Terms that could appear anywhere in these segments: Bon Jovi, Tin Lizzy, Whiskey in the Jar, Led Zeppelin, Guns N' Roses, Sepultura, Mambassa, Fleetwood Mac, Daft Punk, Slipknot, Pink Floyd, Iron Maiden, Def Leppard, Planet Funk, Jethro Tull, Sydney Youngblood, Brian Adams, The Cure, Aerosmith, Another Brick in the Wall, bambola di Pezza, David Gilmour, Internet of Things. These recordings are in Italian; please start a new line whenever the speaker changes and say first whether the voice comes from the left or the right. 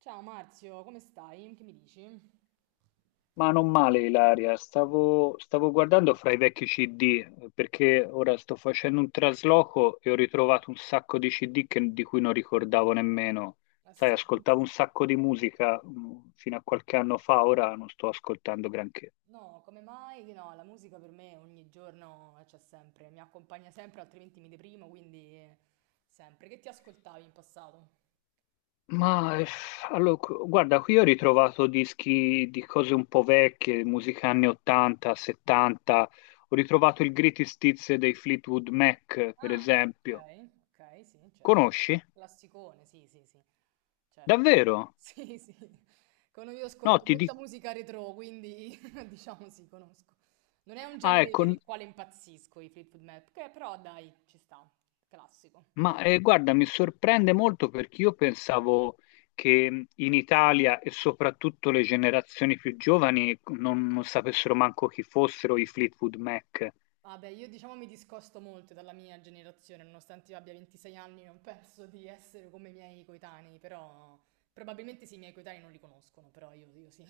right: Ciao Marzio, come stai? Che mi dici?
left: Ma non male, Ilaria. Stavo guardando fra i vecchi CD , perché ora sto facendo un trasloco e ho ritrovato un sacco di CD di cui non ricordavo nemmeno.
right: Ah
left: Sai,
right: sì?
left: ascoltavo un sacco di musica fino a qualche anno fa, ora non sto ascoltando granché.
right: No, come mai? Che No, la musica per me ogni giorno, c'è sempre, mi accompagna sempre, altrimenti mi deprimo, quindi sempre. Che ti ascoltavi in passato?
left: Ma, allora, guarda, qui ho ritrovato dischi di cose un po' vecchie, musica anni 80, 70. Ho ritrovato il Greatest Hits dei Fleetwood Mac, per
right: Ah,
left: esempio.
right: ok, ok, sì, certo.
left: Conosci?
right: Classicone, sì, sì, sì, certo.
left: Davvero?
right: Sì, sì. Io
left: No,
right: ascolto
left: ti
right: molta
left: dico,
right: musica retro, quindi diciamo sì, conosco. Non è un
left: ah,
right: genere
left: ecco,
right: per il quale impazzisco i Fleetwood Mac, che però dai, ci sta, classico.
left: ma, guarda, mi sorprende molto perché io pensavo che in Italia e soprattutto le generazioni più giovani non sapessero manco chi fossero i Fleetwood Mac.
right: Vabbè, io diciamo mi discosto molto dalla mia generazione, nonostante io abbia 26 anni, non penso di essere come i miei coetanei, però probabilmente sì, i miei coetanei non li conoscono, però io sì.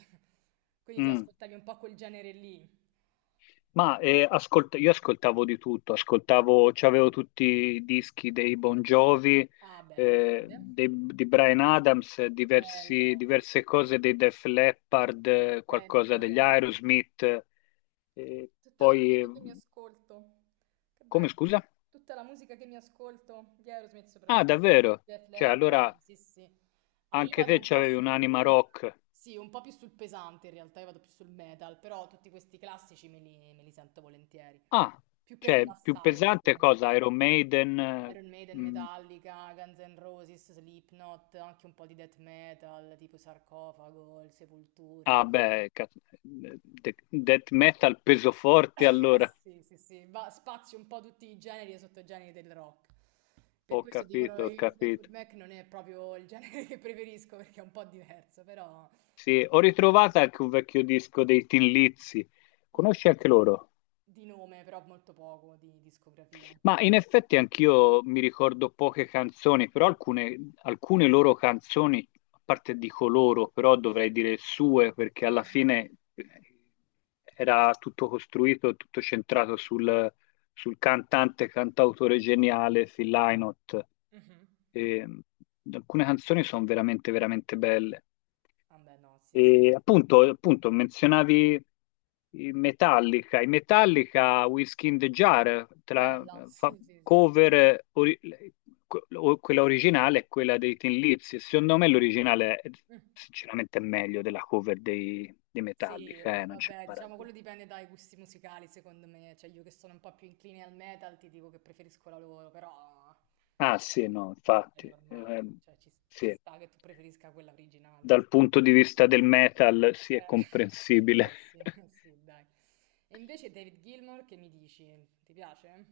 right: Quindi ti
left: Mm.
right: ascoltavi un po' quel genere lì.
left: Ma, io ascoltavo di tutto, ascoltavo, c'avevo tutti i dischi dei Bon Jovi,
right: Ah, beh, grande.
left: di Brian Adams,
right: Bello.
left: diverse cose dei Def Leppard,
right: Beh, li
left: qualcosa degli
right: adoro.
left: Aerosmith, eh,
right: Tutta la
left: poi.
right: musica che mi ascolto. Che
left: Come
right: bello.
left: scusa?
right: Tutta la musica che mi ascolto di Aerosmith
left: Ah,
right: soprattutto.
left: davvero?
right: Def
left: Cioè,
right: Leppard,
left: allora
right: sì, sì. Allora, io
left: anche
right: vado
left: te
right: un po'
left: c'avevi un'anima
right: su...
left: rock.
right: Sì, un po' più sul pesante in realtà, io vado più sul metal, però tutti questi classici me li sento volentieri.
left: Ah,
right: Più per
left: cioè, più
right: rilassarmi,
left: pesante
right: perché
left: cosa? Iron Maiden?
right: Iron Maiden,
left: Mm,
right: Metallica, Guns N' Roses, Slipknot, anche un po' di death metal, tipo Sarcofago, il Sepoltura.
left: ah, beh, cazzo, death metal peso forte allora.
right: Sì, sì, sì, va, spazi un po' tutti i generi e sottogeneri del rock. Per
left: Ho
right: questo dicono
left: capito, ho
right: i Fleetwood
left: capito.
right: Mac non è proprio il genere che preferisco perché è un po' diverso, però
left: Sì, ho ritrovato anche un vecchio disco dei Tin Lizzy.
right: mm,
left: Conosci anche loro?
right: di nome, però molto poco di discografia.
left: Ma in effetti anch'io mi ricordo poche canzoni, però alcune loro canzoni, a parte dico loro, però dovrei dire sue, perché alla
right: Mhm.
left: fine eh, era tutto costruito, tutto centrato sul cantante, cantautore geniale
right: Ok.
left: Phil Lynott.
right: Mhm.
left: E alcune canzoni sono veramente, veramente belle.
right: Vabbè, no, sì, sì.
left: E appunto, menzionavi i Metallica. I Metallica, Whiskey in the Jar,
right: Bella,
left: fa-
right: sì, sì, sì.
left: cover, quella originale e quella dei Thin Lips. E secondo me l'originale,
right: Mm.
left: sinceramente, è meglio della cover dei
right: Sì,
left: Metallica, non c'è
right: vabbè, diciamo quello
left: paragone.
right: dipende dai gusti musicali, secondo me. Cioè, io che sono un po' più incline al metal, ti dico che preferisco la loro, però
left: Ah sì, no,
right: è
left: infatti,
right: normale, cioè ci
left: sì,
right: sta che tu preferisca quella originale,
left: dal
right: onestamente.
left: punto di vista del metal, sì, è
right: Eh,
left: comprensibile.
right: sì, eh sì, dai. E invece David Gilmour, che mi dici? Ti piace?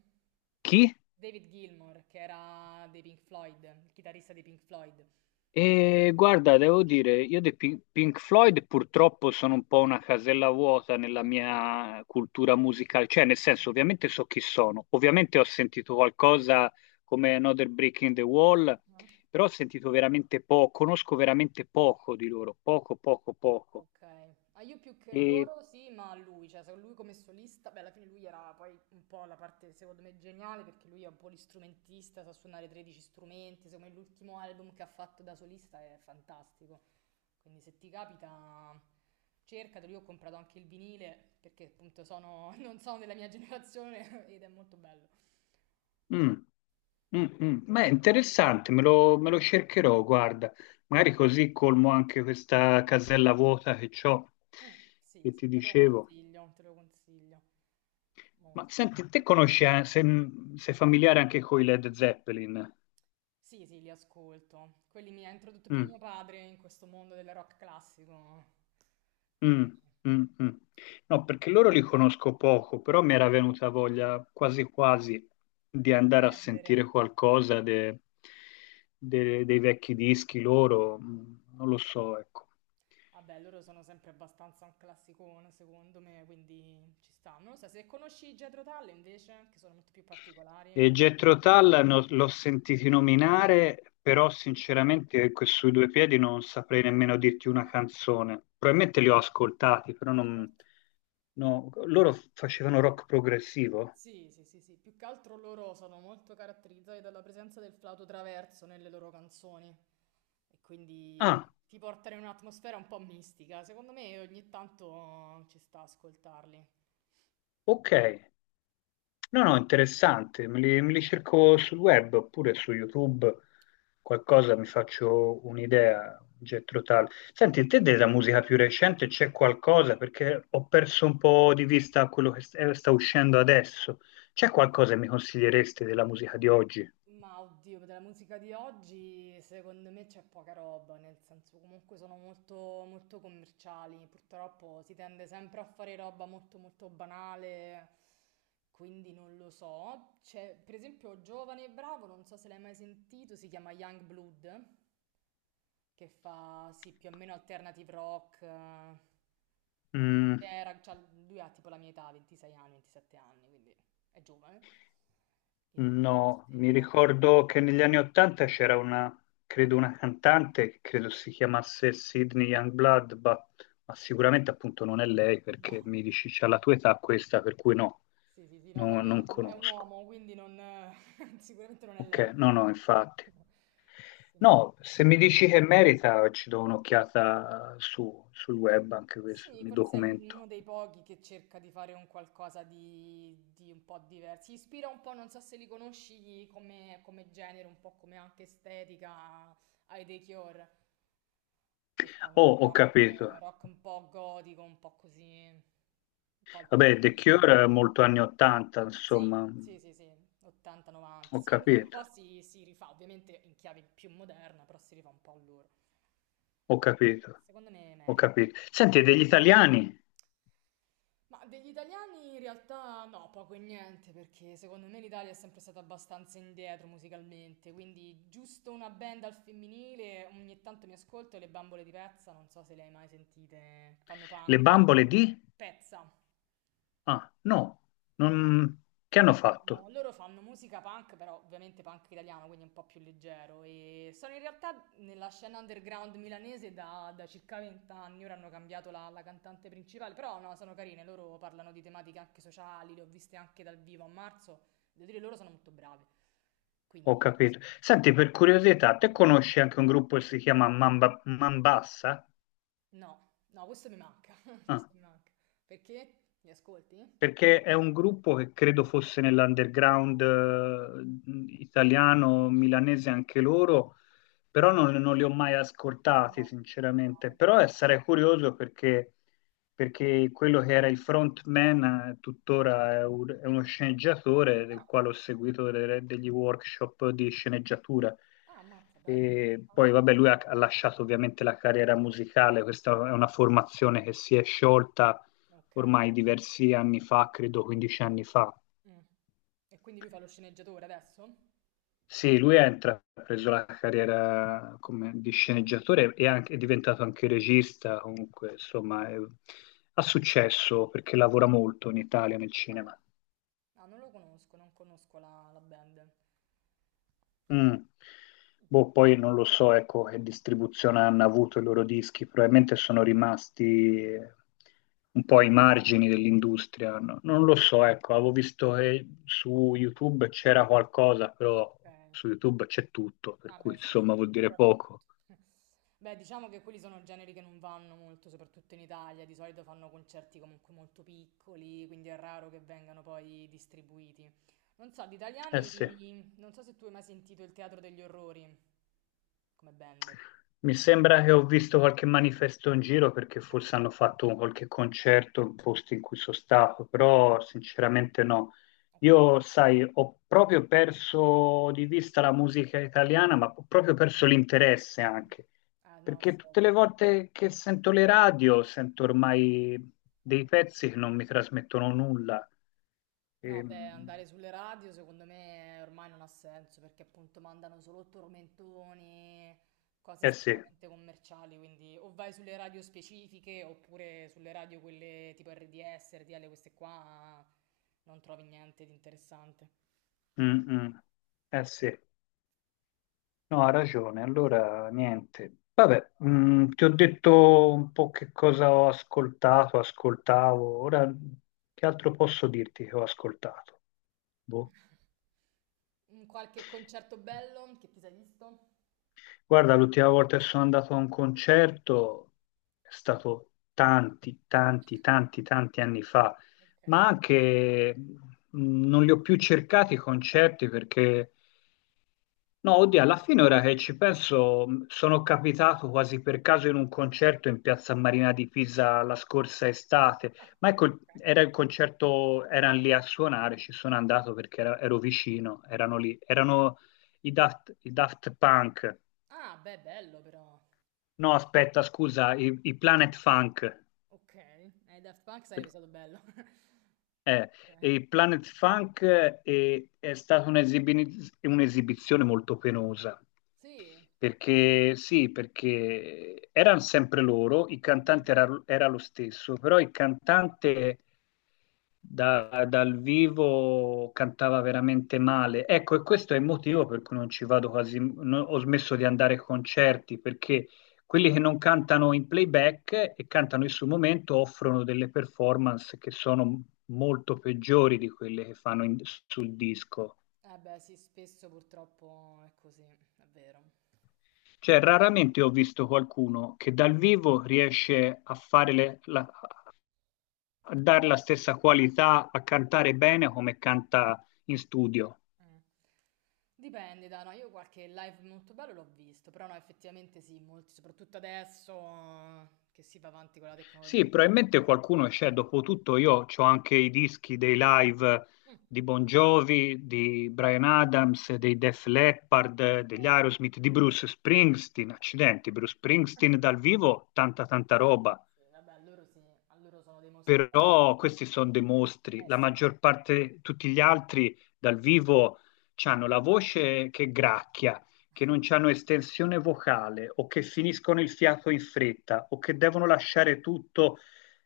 left: Chi?
right: David Gilmour, che era dei Pink Floyd, il chitarrista dei Pink Floyd.
left: E guarda, devo dire, io dei Pink Floyd purtroppo sono un po' una casella vuota nella
right: Mm,
left: mia cultura musicale, cioè nel senso ovviamente so chi sono, ovviamente ho sentito qualcosa come Another Brick in the Wall,
right: certo.
left: però ho sentito veramente poco, conosco veramente poco di loro, poco, poco, poco.
right: Ok, ah, io più che
left: E,
right: loro sì, ma a lui, cioè se lui come solista, beh alla fine lui era poi un po' la parte secondo me geniale perché lui è un po' l'istrumentista, sa suonare 13 strumenti, secondo me l'ultimo album che ha fatto da solista è fantastico, quindi se ti capita cercatelo, io ho comprato anche il vinile perché appunto sono, non sono della mia generazione ed è molto bello.
left: mm, mm. Beh, interessante, me lo cercherò, guarda, magari così colmo anche questa casella vuota che ho,
right: Mm, sì,
left: che
right: sì,
left: ti dicevo.
right: te lo consiglio
left: Ma
right: molto.
left: senti, te conosci, sei familiare anche con i Led Zeppelin?
right: Sì, sì, li ascolto. Quelli mi ha introdotto più
left: Mm,
right: mio padre in questo mondo del rock classico, quindi
left: mm, mm, mm. No, perché loro li conosco poco, però mi era venuta voglia quasi quasi di
right: di
left: andare a
right: prendere.
left: sentire qualcosa dei vecchi dischi loro, non lo so, ecco.
right: Vabbè, loro sono sempre abbastanza un classicone, secondo me, quindi ci sta. Non lo so, se conosci Jethro Tull invece, che sono molto più particolari,
left: E
right: come...
left: Jethro Tull l'ho sentito nominare, però sinceramente sui due piedi non saprei nemmeno dirti una
right: ok,
left: canzone. Probabilmente li ho ascoltati, però
right: certo.
left: non. No, loro facevano rock progressivo?
right: Sì, sì, sì, sì, più che altro loro sono molto caratterizzati dalla presenza del flauto traverso nelle loro canzoni e quindi
left: Ah,
right: ti portano in un'atmosfera un po' mistica. Secondo me ogni tanto ci sta a ascoltarli.
left: ok. No, no, interessante, me li cerco sul web oppure su YouTube, qualcosa mi faccio un'idea, un getto tale. Senti, te della musica più recente c'è qualcosa? Perché ho perso un po' di vista quello che sta uscendo adesso. C'è qualcosa che mi consiglieresti della musica di oggi?
right: Ma oddio, della musica di oggi secondo me c'è poca roba, nel senso comunque sono molto, molto commerciali, purtroppo si tende sempre a fare roba molto molto banale, quindi non lo so. C'è per esempio Giovane e Bravo, non so se l'hai mai sentito, si chiama Young Blood, che fa sì più o meno alternative rock, era- c'ha- lui ha tipo la mia età, 26 anni, 27 anni, quindi è giovane. E
left: No,
right: se
left: mi
right: no,
left: ricordo che negli anni Ottanta c'era una, credo una cantante, che credo si chiamasse Sydney Youngblood, ma sicuramente appunto non è lei
right: no.
left: perché mi dici c'ha la tua età questa, per cui no,
right: Sì, sì, sì, no, poi lui è
left: non
right: un, è un
left: conosco.
right: uomo, quindi non, sicuramente non è
left: Ok,
right: lei.
left: no, no, infatti.
right: Se no-
left: No, se mi dici che merita ci do un'occhiata sul web anche questo,
right: Sì,
left: mi
right: forse
left: documento.
right: uno dei pochi che cerca di fare un qualcosa di, un po' diverso. Si ispira un po', non so se li conosci come genere, un po' come anche estetica ai The Cure, che fanno
left: Oh, ho
right: rock,
left: capito.
right: rock un po' gotico, un po' così, un po'
left: Vabbè, The
right: alternativo.
left: Cure è molto anni 80,
right: Sì,
left: insomma,
right: sì, sì, sì, 80-90.
left: ho
right: Sì, lui un
left: capito,
right: po' si rifà, ovviamente in chiave più moderna, però si rifà un po' a loro.
left: ho capito.
right: Secondo me
left: Ho
right: merita.
left: capito. Senti, e degli italiani,
right: Ma degli italiani in realtà no, poco e niente, perché secondo me l'Italia è sempre stata abbastanza indietro musicalmente, quindi giusto una band al femminile, ogni tanto mi ascolto le bambole di Pezza, non so se le hai mai sentite, fanno
left: le
right: punk,
left: bambole
right: italiano.
left: di?
right: Pezza.
left: Ah, no, non... che hanno fatto?
right: Loro fanno musica punk, però ovviamente punk italiano, quindi un po' più leggero. E sono in realtà nella scena underground milanese da circa 20 anni. Ora hanno cambiato la cantante principale, però no, sono carine. Loro parlano di tematiche anche sociali, le ho viste anche dal vivo a marzo. Devo dire, loro sono molto brave.
left: Ho
right: Quindi,
left: capito. Senti, per curiosità, te conosci anche un gruppo che si chiama Mambassa?
right: no, no, questo mi manca.
left: Ah,
right: Questo mi manca. Perché? Li ascolti?
left: perché è un gruppo che credo fosse nell'underground italiano, milanese anche loro, però non li ho mai
right: Mm.
left: ascoltati,
right: No, no,
left: sinceramente.
right: non li
left: Però
right: conosco.
left: sarei curioso perché, perché quello che era il frontman tuttora è
right: Mm.
left: uno sceneggiatore del
right: Ah,
left: quale ho seguito delle- degli workshop di sceneggiatura.
right: ah, ammazza, bello.
left: E
right: Ah,
left: poi,
right: no.
left: vabbè, lui ha lasciato ovviamente la carriera musicale, questa è
right: Mm,
left: una formazione che si è sciolta
right: ok.
left: ormai diversi anni fa, credo 15 anni fa.
right: Mm. E quindi lui fa lo sceneggiatore adesso?
left: Sì, lui ha intrapreso la carriera come, di sceneggiatore e è diventato anche regista, comunque, insomma, ha successo perché lavora molto in Italia nel
right: Ok.
left: cinema.
right: Ah, non lo conosco, non conosco la band.
left: Mm. Boh, poi non lo so, ecco, che distribuzione hanno avuto i loro dischi, probabilmente sono rimasti un po' ai margini dell'industria, no? Non lo so, ecco, avevo visto che su YouTube c'era qualcosa, però
right: Ok.
left: su YouTube c'è tutto, per
right: Ah,
left: cui
right: beh, sì. Su
left: insomma vuol
right: YouTube
left: dire
right: trovi tutto.
left: poco.
right: Beh, diciamo che quelli sono generi che non vanno molto, soprattutto in Italia. Di solito fanno concerti comunque molto piccoli, quindi è raro che vengano poi distribuiti. Non so, di
left: Eh sì.
right: italiani, non so se tu hai mai sentito il Teatro degli Orrori come band.
left: Mi sembra che ho visto qualche manifesto in giro perché
right: Ok.
left: forse hanno fatto qualche concerto in posti in cui sono stato, però sinceramente no.
right: Ok.
left: Io, sai, ho proprio perso di vista la musica italiana, ma ho proprio perso l'interesse anche,
right: Ah, no,
left: perché
right: sì, è
left: tutte le
right: vero.
left: volte che sento le radio sento ormai dei pezzi che non mi trasmettono nulla.
right: No, beh,
left: Ehm,
right: andare sulle radio secondo me ormai non ha senso perché appunto mandano solo tormentoni, cose
left: eh sì.
right: estremamente commerciali, quindi o vai sulle radio specifiche oppure sulle radio quelle tipo RDS, RTL, queste qua non trovi niente di interessante.
left: Mm, mm. Eh sì. No, ha ragione, allora niente. Vabbè, ti ho detto un po' che cosa ho ascoltato, ascoltavo, ora che altro posso dirti che ho ascoltato? Boh.
right: Mm, qualche concerto bello che ti sei visto?
left: Guarda, l'ultima volta che sono andato a un concerto è stato tanti, tanti, tanti, tanti anni fa,
right: Ok.
left: ma anche non li ho più cercati i concerti perché no, oddio, alla fine ora che ci penso, sono capitato quasi per caso in un concerto in Piazza Marina di Pisa la scorsa estate,
right: Ah,
left: ma ecco,
right: ok.
left: era il concerto, erano lì a suonare, ci
right: Mm.
left: sono andato perché ero vicino, erano lì, erano i Daft Punk,
right: Ah, beh, bello però.
left: no aspetta, scusa, i Planet Funk.
right: Ok, ai Daft Punk sarebbe stato bello.
left: Eh,
right: Ok.
left: e il Planet Funk è stata un'esibizione molto penosa,
right: Sì.
left: perché sì, perché erano sempre loro, il cantante era, era lo stesso, però il cantante dal vivo cantava veramente male. Ecco, e questo è il motivo per cui non ci vado quasi, ho smesso di andare ai concerti, perché quelli che non cantano in playback e cantano in sul momento offrono delle performance che sono molto peggiori di quelle che fanno sul disco.
right: Eh beh, sì, spesso purtroppo è così, è vero.
left: Cioè, raramente ho visto qualcuno che dal vivo riesce a fare a dare la stessa qualità, a cantare bene come canta in studio.
right: Mm. Dipende, da no, io qualche live molto bello l'ho visto, però no, effettivamente sì, molti, soprattutto adesso che si va avanti con la tecnologia,
left: Sì,
right: eccetera.
left: probabilmente qualcuno c'è, dopotutto
right: Eh,
left: io ho anche i dischi dei live
right: mm,
left: di Bon Jovi, di Brian Adams, dei Def Leppard, degli
right: bello,
left: Aerosmith, di Bruce Springsteen, accidenti, Bruce Springsteen dal vivo, tanta tanta
right: grazie.
left: roba.
right: Sì, vabbè, loro sì, a loro sono dei mostri veri.
left: Però questi sono dei mostri,
right: Eh
left: la
right: sì,
left: maggior parte, tutti gli altri dal vivo hanno la voce che gracchia, che non hanno estensione vocale o che finiscono il fiato in fretta o che devono lasciare tutto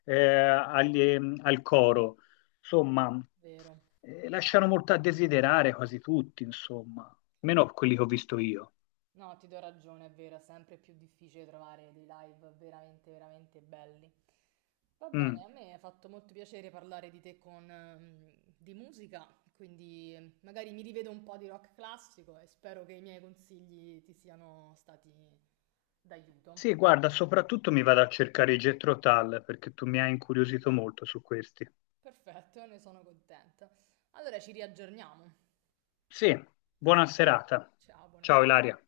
left: al coro. Insomma,
right: vero.
left: lasciano molto a desiderare quasi tutti, insomma, meno quelli che ho visto io.
right: No, ti do ragione, è vero, è sempre più difficile trovare dei live veramente, veramente belli. Va bene,
left: Mm.
right: a me ha fatto molto piacere parlare di te con, di musica, quindi magari mi rivedo un po' di rock classico e spero che i miei consigli ti siano stati d'aiuto.
left: Sì, guarda, soprattutto mi vado a cercare i Jethro Tull perché tu mi hai incuriosito molto su questi.
right: Perfetto, ne sono contenta. Allora ci riaggiorniamo.
left: Sì,
right: Perf-
left: buona serata.
right: Ciao, buona
left: Ciao
right: serata.
left: Ilaria.